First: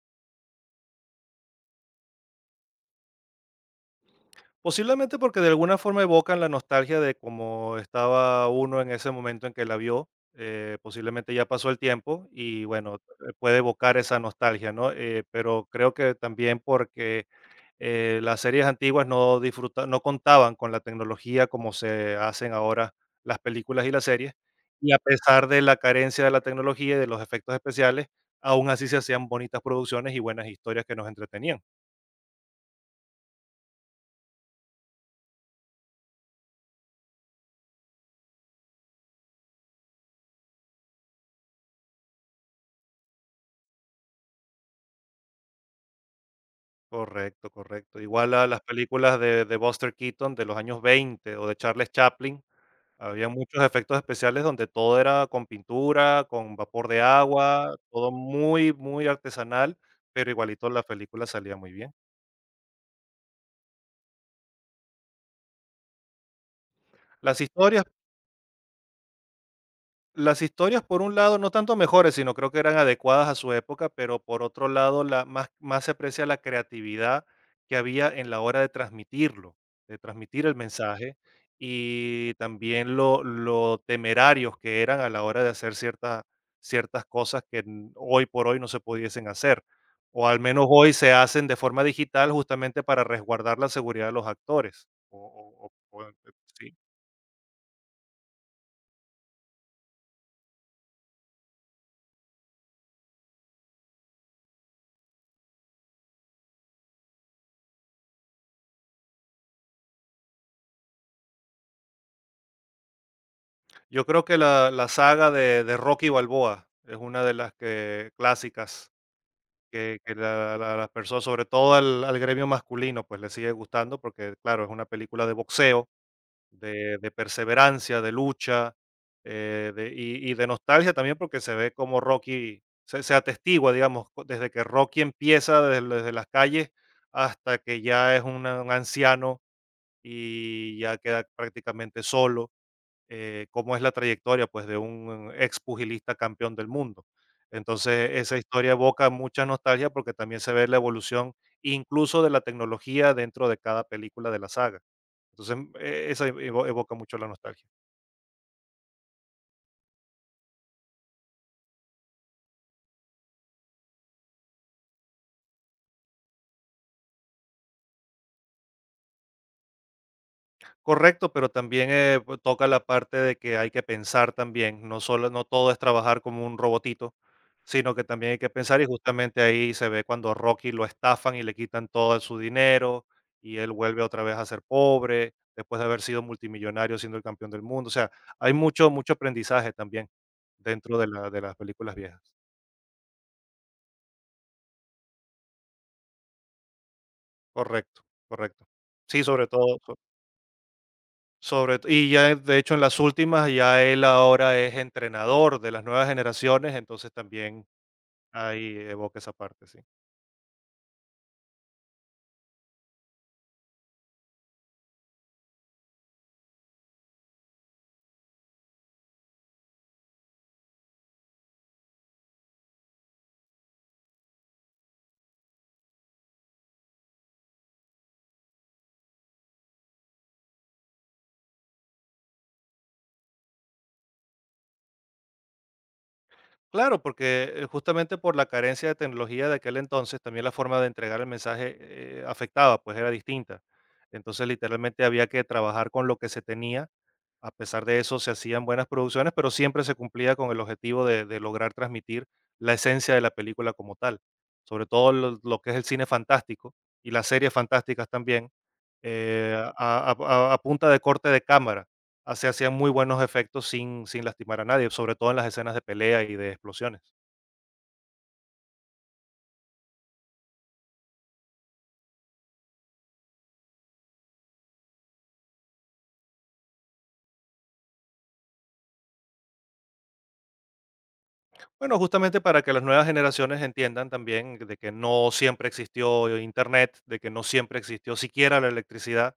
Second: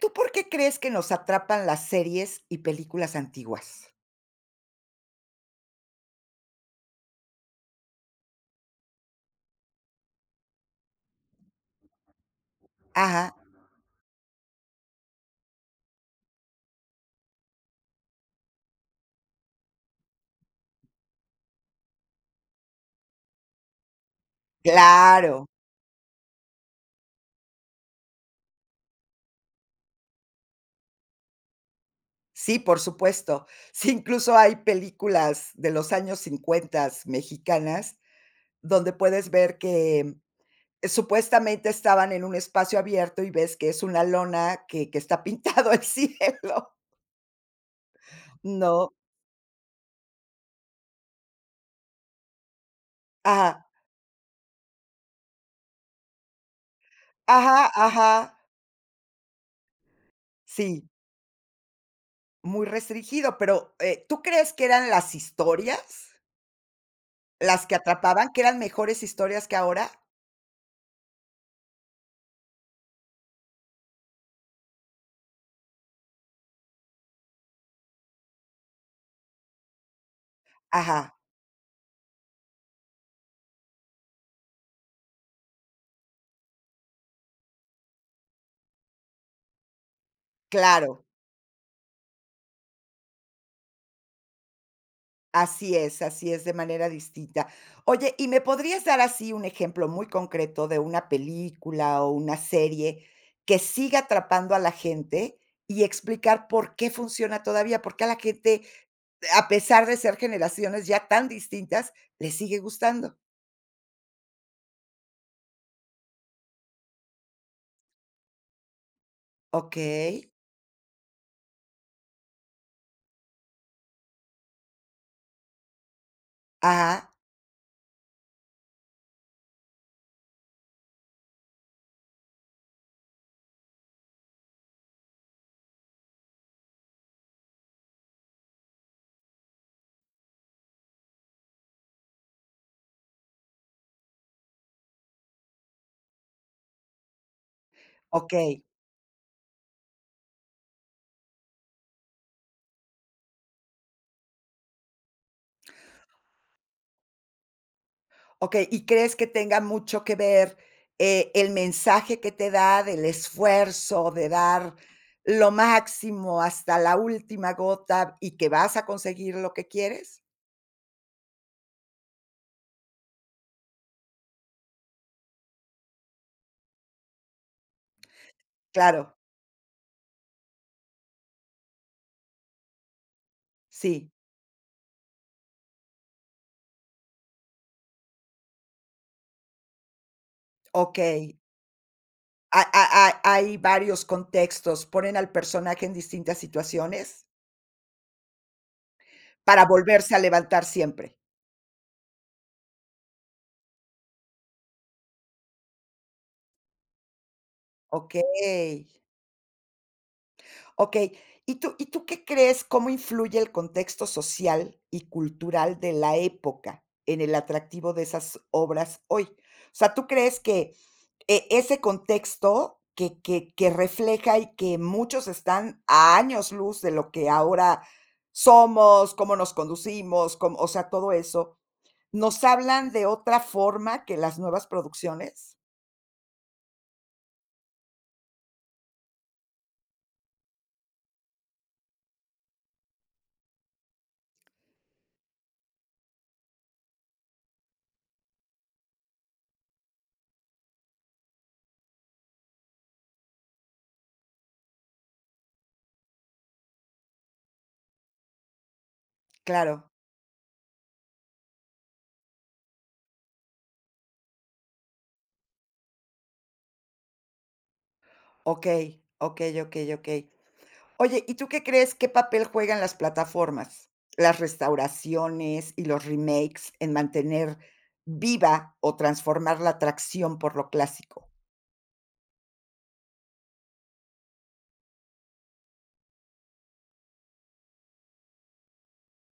¿Tú por qué crees que nos atrapan las series y películas antiguas? Posiblemente porque de alguna forma evocan la nostalgia de cómo estaba uno en ese momento en que la vio. Posiblemente ya pasó el tiempo y bueno, Ajá, puede evocar esa nostalgia, ¿no? Pero creo que también porque las series antiguas no contaban con la tecnología como se hacen ahora las películas y las series. Y a claro. pesar de la carencia de la tecnología y de los efectos especiales, aún así se hacían bonitas producciones y buenas historias que nos entretenían. Sí, por supuesto. Sí, incluso hay películas de los años 50 mexicanas, donde puedes ver que supuestamente estaban en un espacio abierto y ves que es una lona que está pintado el cielo, Correcto, correcto. Igual a las ¿no? películas de Buster Keaton de los años 20 o de Charles Chaplin, había Ajá, muchos efectos especiales donde todo era con pintura, con vapor de ajá, agua, todo ajá. muy, muy artesanal, pero igualito la Sí, película salía muy bien. muy restringido, pero, ¿tú crees que eran las historias Las las que historias. atrapaban, que eran mejores historias que ahora? Las historias, por un lado, no tanto mejores, sino creo que eran adecuadas a su época, pero por otro lado, la, más, más se aprecia la creatividad que había en la hora de transmitirlo, de transmitir el mensaje Ajá, y también lo temerarios que eran a la hora de hacer ciertas cosas que hoy por hoy no se pudiesen hacer, o al menos hoy claro, se hacen de forma digital justamente para resguardar la seguridad de los actores. O, o- o- o- así es, de sí. manera distinta. Oye, ¿y me podrías dar así un ejemplo muy concreto de una película o una serie que siga atrapando a la gente y explicar por qué funciona todavía? ¿Por qué a la gente, a pesar de ser generaciones ya tan distintas, le sigue gustando? Yo creo que la saga de Rocky Balboa es una de las que clásicas, que Okey, las personas, sobre todo al gremio masculino, pues le sigue gustando porque, claro, es una película de boxeo, de ajá, perseverancia, de lucha y de nostalgia también porque se ve como Rocky, se atestigua, digamos, desde que Rocky empieza desde, las calles hasta que ya es un anciano y ya queda prácticamente solo. Cómo es la trayectoria pues de un ex pugilista campeón del mundo. Entonces, esa okey. historia evoca mucha nostalgia porque también se ve la evolución incluso de la tecnología dentro de cada película de la saga. Entonces, evoca mucho la nostalgia. Okey, ¿y crees que tenga mucho que ver, el mensaje que te da del esfuerzo, de dar lo máximo hasta la última gota y que vas a conseguir lo que quieres? Correcto, pero también, pues, toca la parte de que hay que pensar también, no solo no todo es trabajar como un robotito, sino que también hay que pensar, y Claro, justamente ahí se ve cuando a Rocky lo estafan y le quitan todo su dinero, y él vuelve sí, otra vez a ser pobre, después de haber sido multimillonario siendo el campeón del mundo. O sea, hay mucho mucho aprendizaje también dentro de la okey. de las películas viejas. Ha ha ha hay varios contextos, ponen al personaje en distintas situaciones Correcto, correcto. Sí, sobre para todo so volverse a levantar siempre. Sobre to y ya, de hecho, en las últimas, ya él ahora es entrenador de las nuevas generaciones, entonces también ahí Okey. evoca esa parte, sí. Okey, ¿y tú qué crees, cómo influye el contexto social y cultural de la época en el atractivo de esas obras hoy? O sea, ¿tú crees que ese contexto que que refleja y que muchos están a años luz de lo que ahora somos, cómo nos conducimos, cómo o sea, todo eso, nos hablan de otra forma que las nuevas producciones? Claro, porque, justamente por la carencia de tecnología de aquel entonces, también la forma de entregar el mensaje, afectaba, pues, era distinta. Entonces, literalmente había que trabajar con lo que se tenía. A pesar de eso, se hacían buenas producciones, pero siempre se cumplía con el objetivo de lograr transmitir la esencia de la película como tal, sobre todo lo que es el cine fantástico y las series fantásticas también, eh, Claro, a, a- a punta de corte de cámara. Se hacían muy buenos efectos sin lastimar a nadie, sobre todo en las escenas de pelea y de explosiones. okey, okey, okey, okey. Oye, ¿y tú qué crees? ¿Qué papel juegan las plataformas, las restauraciones y los remakes en mantener viva o transformar la atracción por lo clásico? Bueno, justamente para que las nuevas generaciones entiendan también de que no siempre existió Internet, de que no siempre existió siquiera la electricidad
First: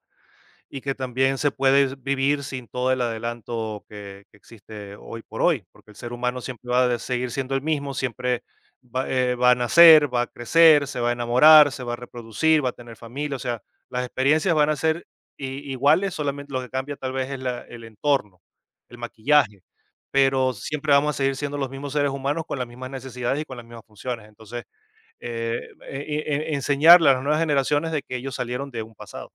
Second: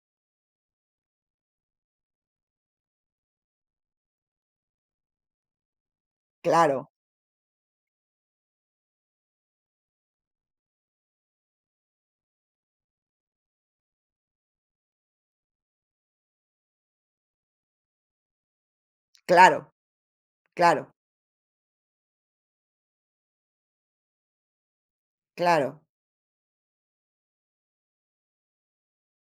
y que también se puede vivir sin todo el adelanto que existe hoy por hoy, porque el ser humano siempre va Claro, a seguir siendo el mismo, siempre va a nacer, va a crecer, se va a enamorar, se va a reproducir, va a tener familia, o sea, las experiencias van a ser iguales, solamente lo que cambia tal vez es el entorno, el maquillaje, claro, pero claro, siempre vamos a seguir siendo los mismos seres humanos con las mismas necesidades y con las mismas funciones. Entonces, eh, claro, enseñarle a las nuevas generaciones de que ellos salieron de un pasado.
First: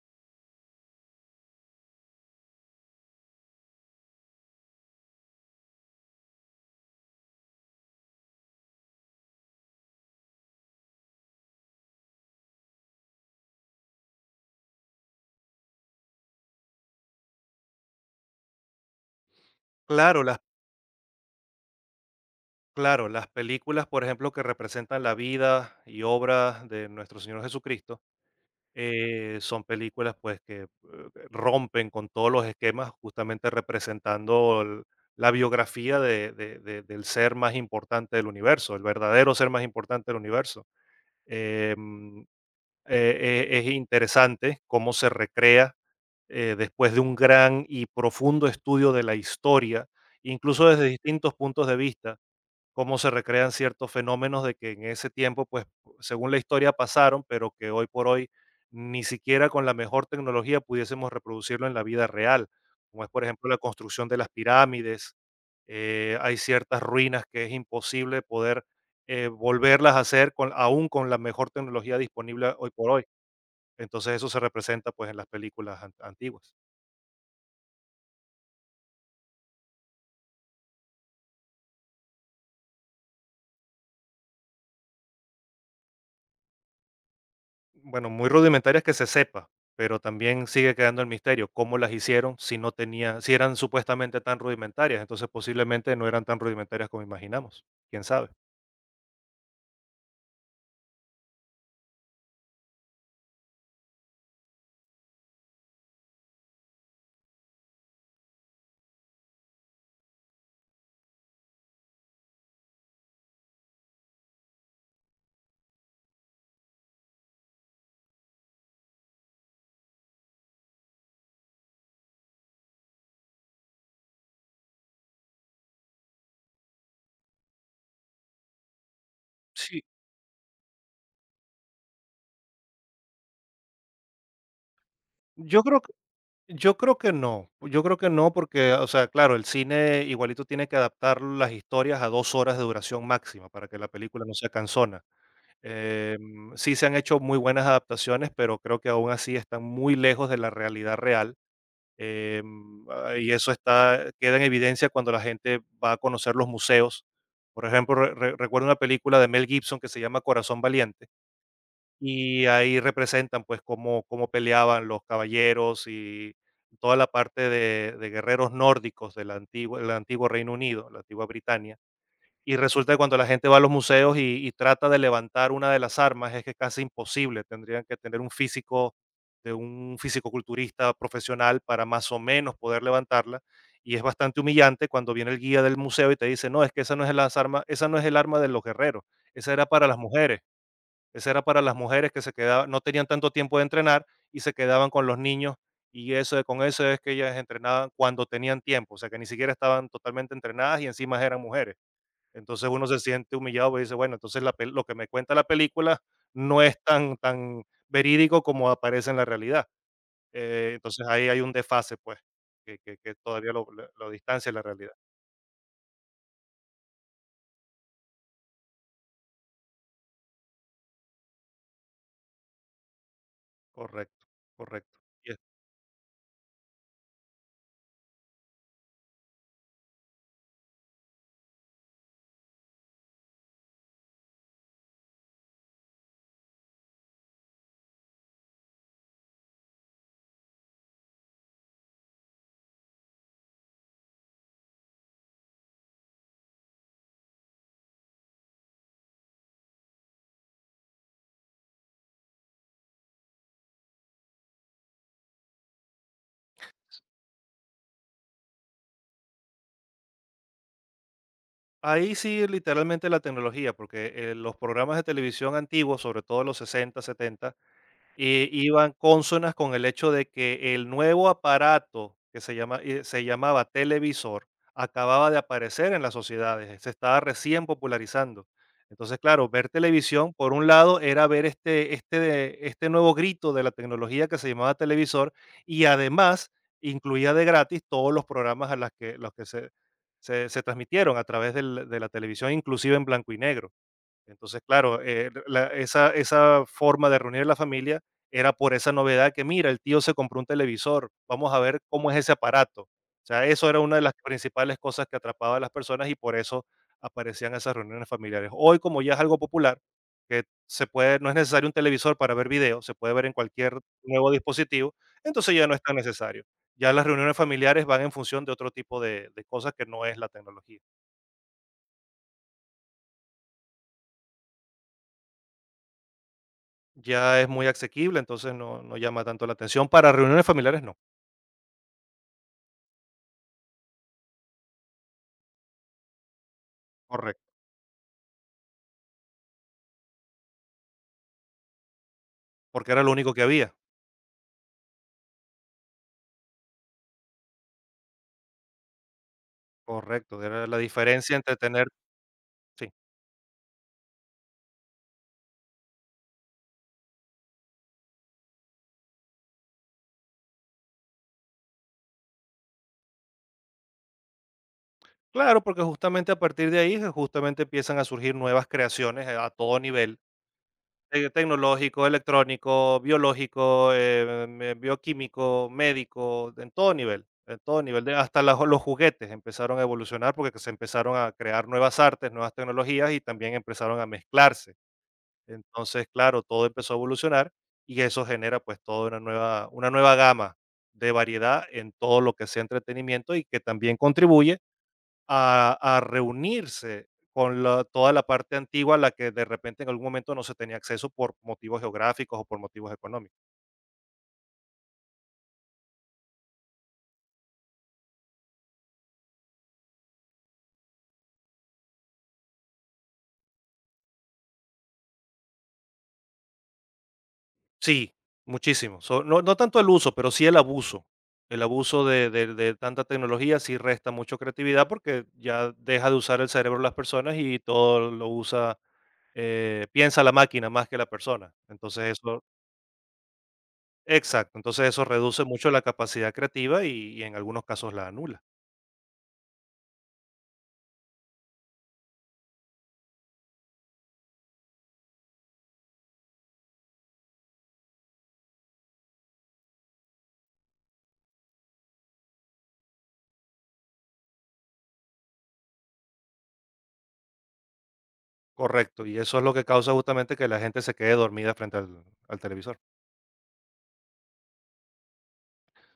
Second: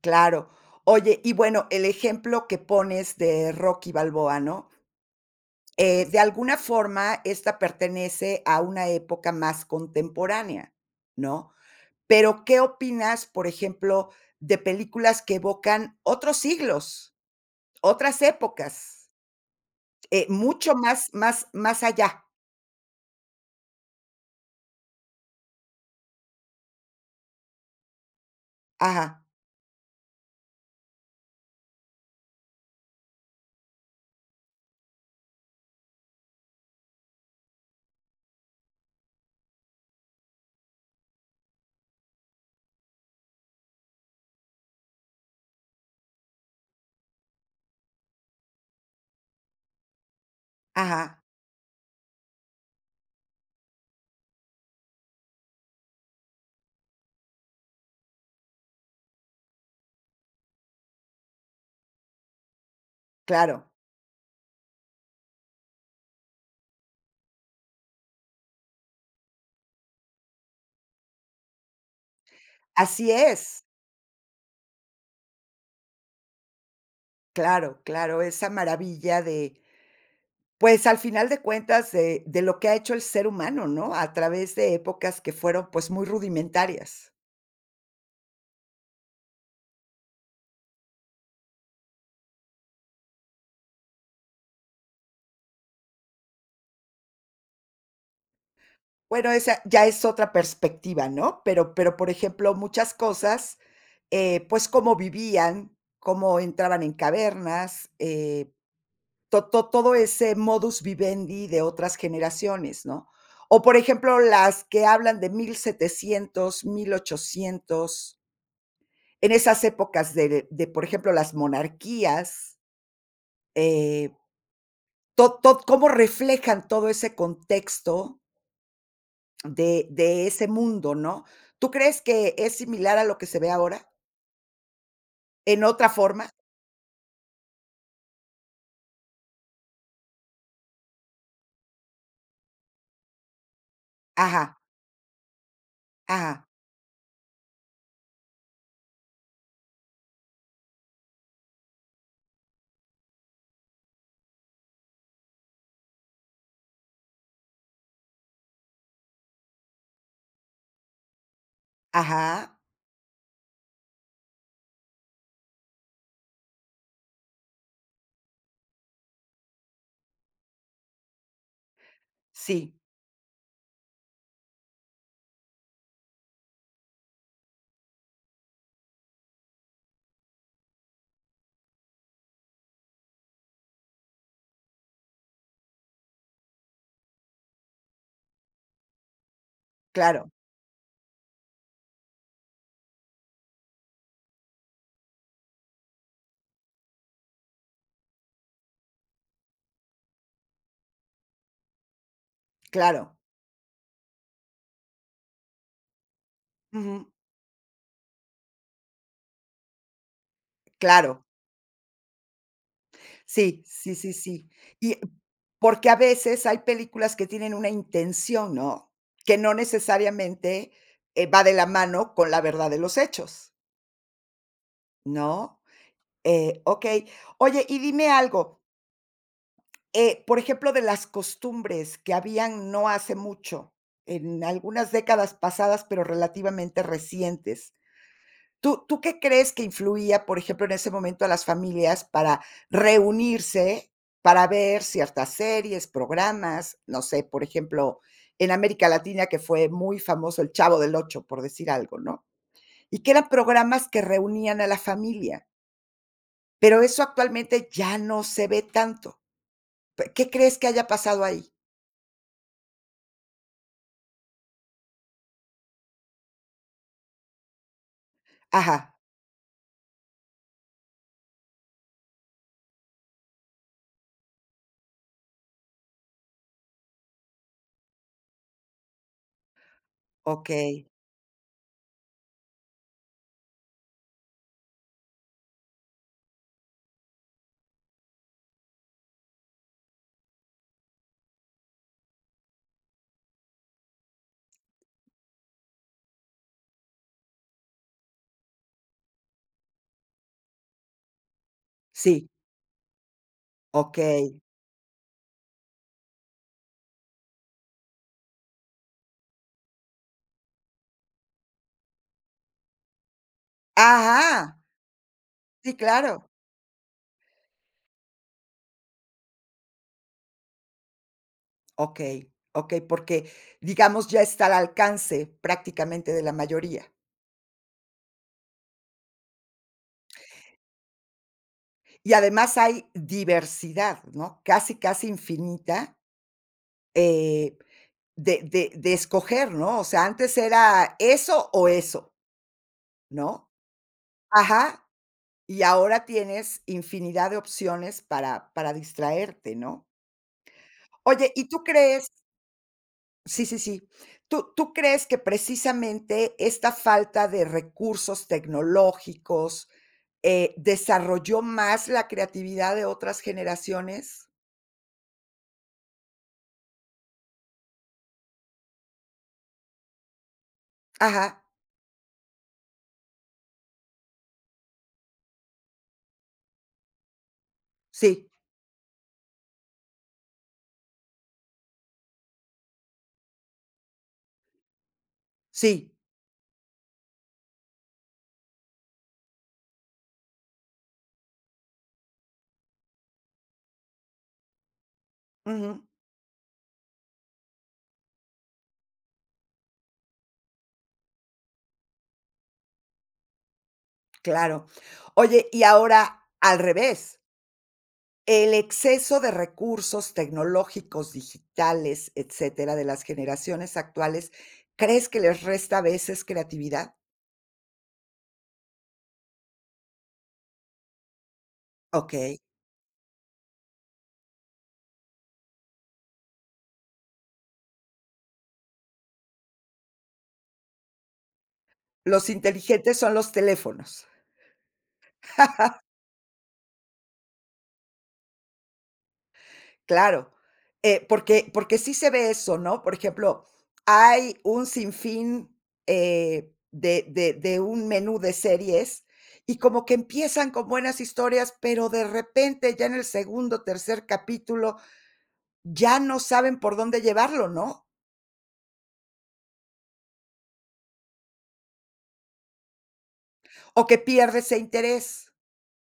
claro. Oye, y bueno, el ejemplo que pones de Rocky Balboa, ¿no? De alguna forma, esta pertenece a una época más contemporánea, ¿no? Pero, ¿qué opinas, por ejemplo, de películas que evocan otros siglos? Otras épocas, Claro, las mucho más allá. Claro, las películas, por ejemplo, que representan la vida y obra de nuestro Señor Jesucristo, Ajá, son películas pues que rompen con todos los esquemas, justamente representando la biografía del ser más importante del universo, el verdadero ser más importante del universo. Em, es interesante cómo se recrea después de un gran y profundo estudio de la historia, incluso desde ajá, distintos puntos de vista cómo se recrean ciertos fenómenos de que en ese tiempo, pues, según la historia pasaron, pero que hoy por hoy ni siquiera con la mejor tecnología pudiésemos reproducirlo en la vida real, como es, por ejemplo, la claro. construcción de las pirámides. Hay ciertas ruinas que es imposible poder volverlas a hacer aún con la mejor tecnología disponible hoy por hoy. Así es. Entonces eso se representa pues en las películas antiguas. Claro, claro, esa maravilla de, pues, al final de cuentas, de lo que ha hecho el ser humano, ¿no? A través de épocas que fueron, pues, muy rudimentarias. Bueno, muy rudimentarias que se sepa, pero también sigue quedando el misterio cómo las hicieron si no tenía, si eran supuestamente tan rudimentarias, entonces posiblemente no eran tan rudimentarias como imaginamos, quién sabe. Bueno, esa ya es otra perspectiva, ¿no? Pero, por ejemplo, muchas cosas, pues, cómo vivían, cómo entraban en cavernas, todo ese modus vivendi de otras generaciones, ¿no? O por ejemplo, las que hablan de mil setecientos, mil ochocientos, en esas épocas de, por ejemplo, las monarquías, eh, cómo reflejan todo ese contexto Sí. De ese mundo, ¿no? ¿Tú crees que es similar a lo que se ve ahora? ¿En Yo creo otra que forma? yo creo que no, yo creo que no porque, o sea, claro, el cine igualito tiene que adaptar las historias a 2 horas de duración máxima para que la película no sea Ajá, cansona. ajá, Sí se han hecho muy buenas adaptaciones, pero creo que aún así están muy lejos de la realidad real. Y eso queda en evidencia cuando la gente va a conocer los museos. Por ejemplo, recuerdo una película de Mel Gibson que se llama Corazón Valiente y ajá, ahí representan pues cómo peleaban los caballeros y toda la parte de guerreros nórdicos del antiguo Reino Unido, la antigua Britania. Y sí, resulta que cuando la gente va a los museos y trata de levantar una de las armas, es que es casi imposible. Tendrían que tener un físico de un fisicoculturista profesional para más o menos poder levantarla. Y es bastante humillante cuando viene el guía del museo y te dice, no, es que esa no es las arma, esa no es el arma de los guerreros, esa era para las claro, mujeres, esa era para las mujeres que se quedaban, no tenían tanto tiempo de entrenar y se quedaban con los niños. Y eso, con eso es que ellas entrenaban cuando tenían tiempo, o sea que ni siquiera estaban totalmente entrenadas y encima eran mujeres, entonces uno se claro, siente humillado, y dice, bueno, entonces lo que me cuenta la película no es ujú, tan, tan verídico como aparece en la realidad. Entonces claro. ahí hay un desfase, pues, que todavía Sí, lo, lo- sí, lo sí, distancia sí. de la realidad. Y porque a veces hay películas que tienen una intención, ¿no? Que no necesariamente, va de la mano con la verdad de los hechos, Correcto, correcto. Y es- ¿no? Okey. Oye, y dime algo, por ejemplo, de las costumbres que habían no hace mucho, en algunas décadas pasadas, pero relativamente recientes. ¿Tú qué crees que influía, por ejemplo, en ese momento a las familias para reunirse, para ver ciertas series, programas? No sé, por ejemplo, en América Latina, que fue muy famoso El Chavo del Ocho, por decir algo, ¿no? Y que eran programas que reunían a la familia, pero eso actualmente ya no se ve tanto. Pe ¿Qué crees que haya pasado ahí? Ahí sí, literalmente la tecnología, porque los programas de televisión antiguos, sobre todo los 60, 70. Y iban Ajá, consonas con el hecho de que el nuevo aparato que se llamaba televisor acababa de aparecer en las sociedades, se estaba recién popularizando. Entonces, claro, ver televisión, por un okey, lado, era ver este nuevo grito de la tecnología que se llamaba televisor y además incluía de gratis todos los programas los que se transmitieron a través de la televisión, inclusive en blanco y negro. Entonces, claro, esa forma de reunir a la familia era por esa novedad que, mira, el tío se compró un televisor, vamos a ver cómo es sí, ese aparato. O sea, eso era una de las okey. principales cosas que atrapaba a las personas y por eso aparecían esas reuniones familiares. Hoy, como ya es algo popular, que se puede, no es necesario un televisor para ver video, se puede ver en cualquier nuevo Ajá, dispositivo, entonces ya no sí, es tan claro. necesario. Ya las reuniones familiares van en función de otro tipo de cosas que no es la tecnología. Okey, okey, porque, digamos, ya está al alcance prácticamente de la mayoría. Ya es muy asequible, entonces no llama tanto la atención. Para reuniones familiares no. Y además hay diversidad, ¿no? Casi, casi infinita, Correcto. eh, de de escoger, ¿no? O sea, antes era eso o eso, Porque era lo único que ¿no? había. Ajá, y ahora tienes infinidad de opciones para distraerte, ¿no? Correcto, era la Oye, diferencia ¿y entre tú tener. crees? Sí. Sí, sí, sí. ¿Tú crees que precisamente esta falta de recursos tecnológicos, desarrolló más la creatividad de otras generaciones? Claro, porque justamente a partir de ahí, justamente empiezan a surgir nuevas creaciones, a todo nivel, Ajá, tecnológico, electrónico, biológico, me bioquímico, médico, en todo nivel, de sí, hasta las los juguetes empezaron a evolucionar porque se empezaron a crear nuevas artes, nuevas tecnologías y también empezaron a mezclarse. sí, Entonces, claro, todo empezó a evolucionar y eso genera pues toda una nueva gama de variedad en todo lo que sea entretenimiento y que también contribuye a, ujú, a reunirse con toda la parte antigua a la que de repente en algún momento no se tenía acceso por motivos geográficos o por motivos económicos. claro. Oye, y ahora al revés, el exceso de recursos tecnológicos, digitales, etcétera, de las generaciones actuales, ¿crees que les resta a veces creatividad? Sí, muchísimo. So, no, no tanto el uso, pero sí el abuso. El abuso de, Okey, de- de tanta tecnología sí resta mucho creatividad porque ya deja de usar el cerebro de las personas y todo lo usa, piensa la máquina más que la persona. Entonces los eso inteligentes son los teléfonos. exacto, entonces eso reduce mucho la capacidad creativa y en algunos casos la anula. Claro, porque sí se ve eso, ¿no? Por ejemplo, hay un sinfín, de de un menú de series, y como que empiezan con buenas historias, pero de repente ya en el segundo, tercer capítulo, ya no saben por dónde llevarlo, ¿no? Correcto, y eso es lo que causa justamente que la gente se quede dormida frente al televisor. O que pierde ese interés.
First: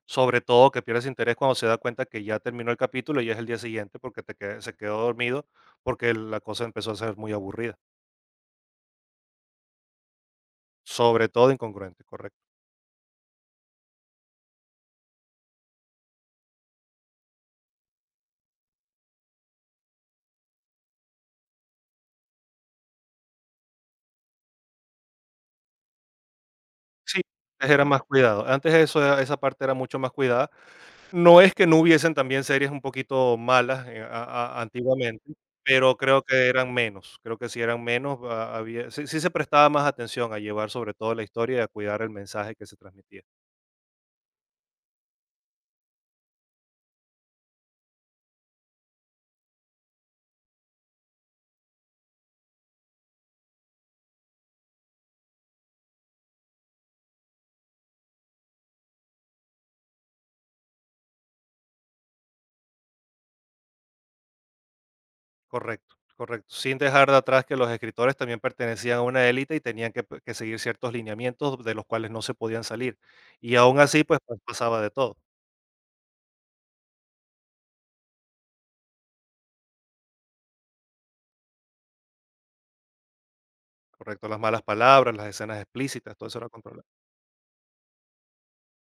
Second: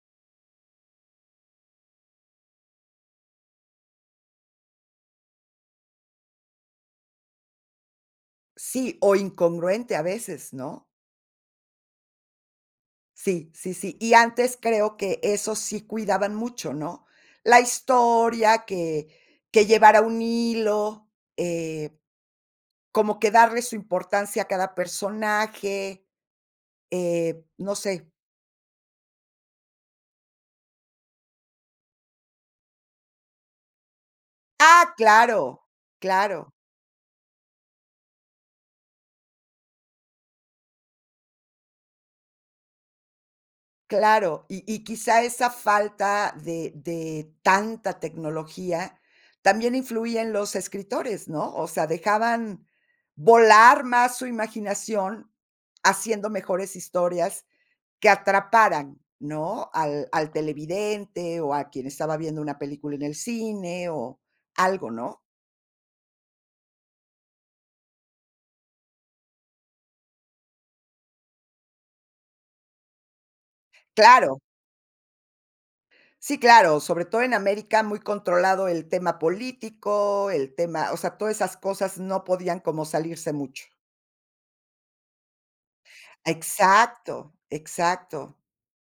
Sobre todo que pierdes interés cuando se da cuenta que ya terminó el capítulo y es el día siguiente porque se quedó dormido porque la cosa empezó a ser muy aburrida. Sí, o incongruente a veces, ¿no? Sobre todo incongruente, correcto. Sí, sí, sí. Y antes creo que eso sí cuidaban mucho, ¿no? La historia, que llevara un hilo, eh, como que darle su importancia a cada personaje, Sí, antes no era más sé. cuidado. Esa parte era mucho más cuidada. No es que no hubiesen también series un poquito malas, a Ah, antiguamente, claro, pero creo que claro, eran menos, creo que sí eran menos, ha había sí sí se prestaba más atención a llevar sobre todo la historia y a cuidar el mensaje que se transmitía. claro. Y quizá esa falta de tanta tecnología también influía en los escritores, ¿no? O sea, dejaban volar más su imaginación haciendo mejores historias que atraparan, ¿no? Al televidente, o a quien estaba viendo una película en el cine, o algo, ¿no? Correcto, correcto, sin dejar de atrás que los escritores también pertenecían a una élite y tenían que seguir ciertos lineamientos de los cuales no se podían salir. Y aún así, pues, pa Claro, pasaba de todo, sí, claro, sobre todo en América, muy controlado el tema político, el tema o sea, todas esas cosas no podían como salirse mucho. correcto, las malas palabras, las escenas explícitas, todo eso era controlado. Exacto, exacto.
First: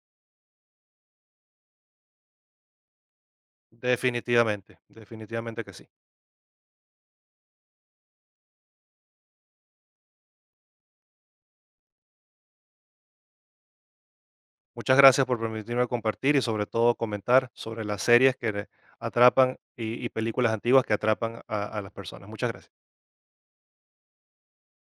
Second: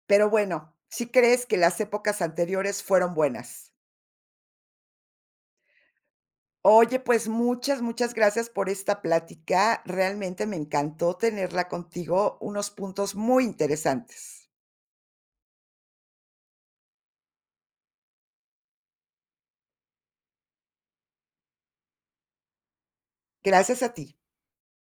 Pero bueno, ¿sí crees que las épocas anteriores fueron buenas? Definitivamente, definitivamente que sí. Oye, pues muchas, muchas gracias por esta plática. Realmente me encantó tenerla contigo, unos puntos muy interesantes. Muchas gracias por permitirme compartir y sobre todo comentar sobre las series que atrapan y películas antiguas que atrapan a las personas. Muchas gracias. Gracias a ti.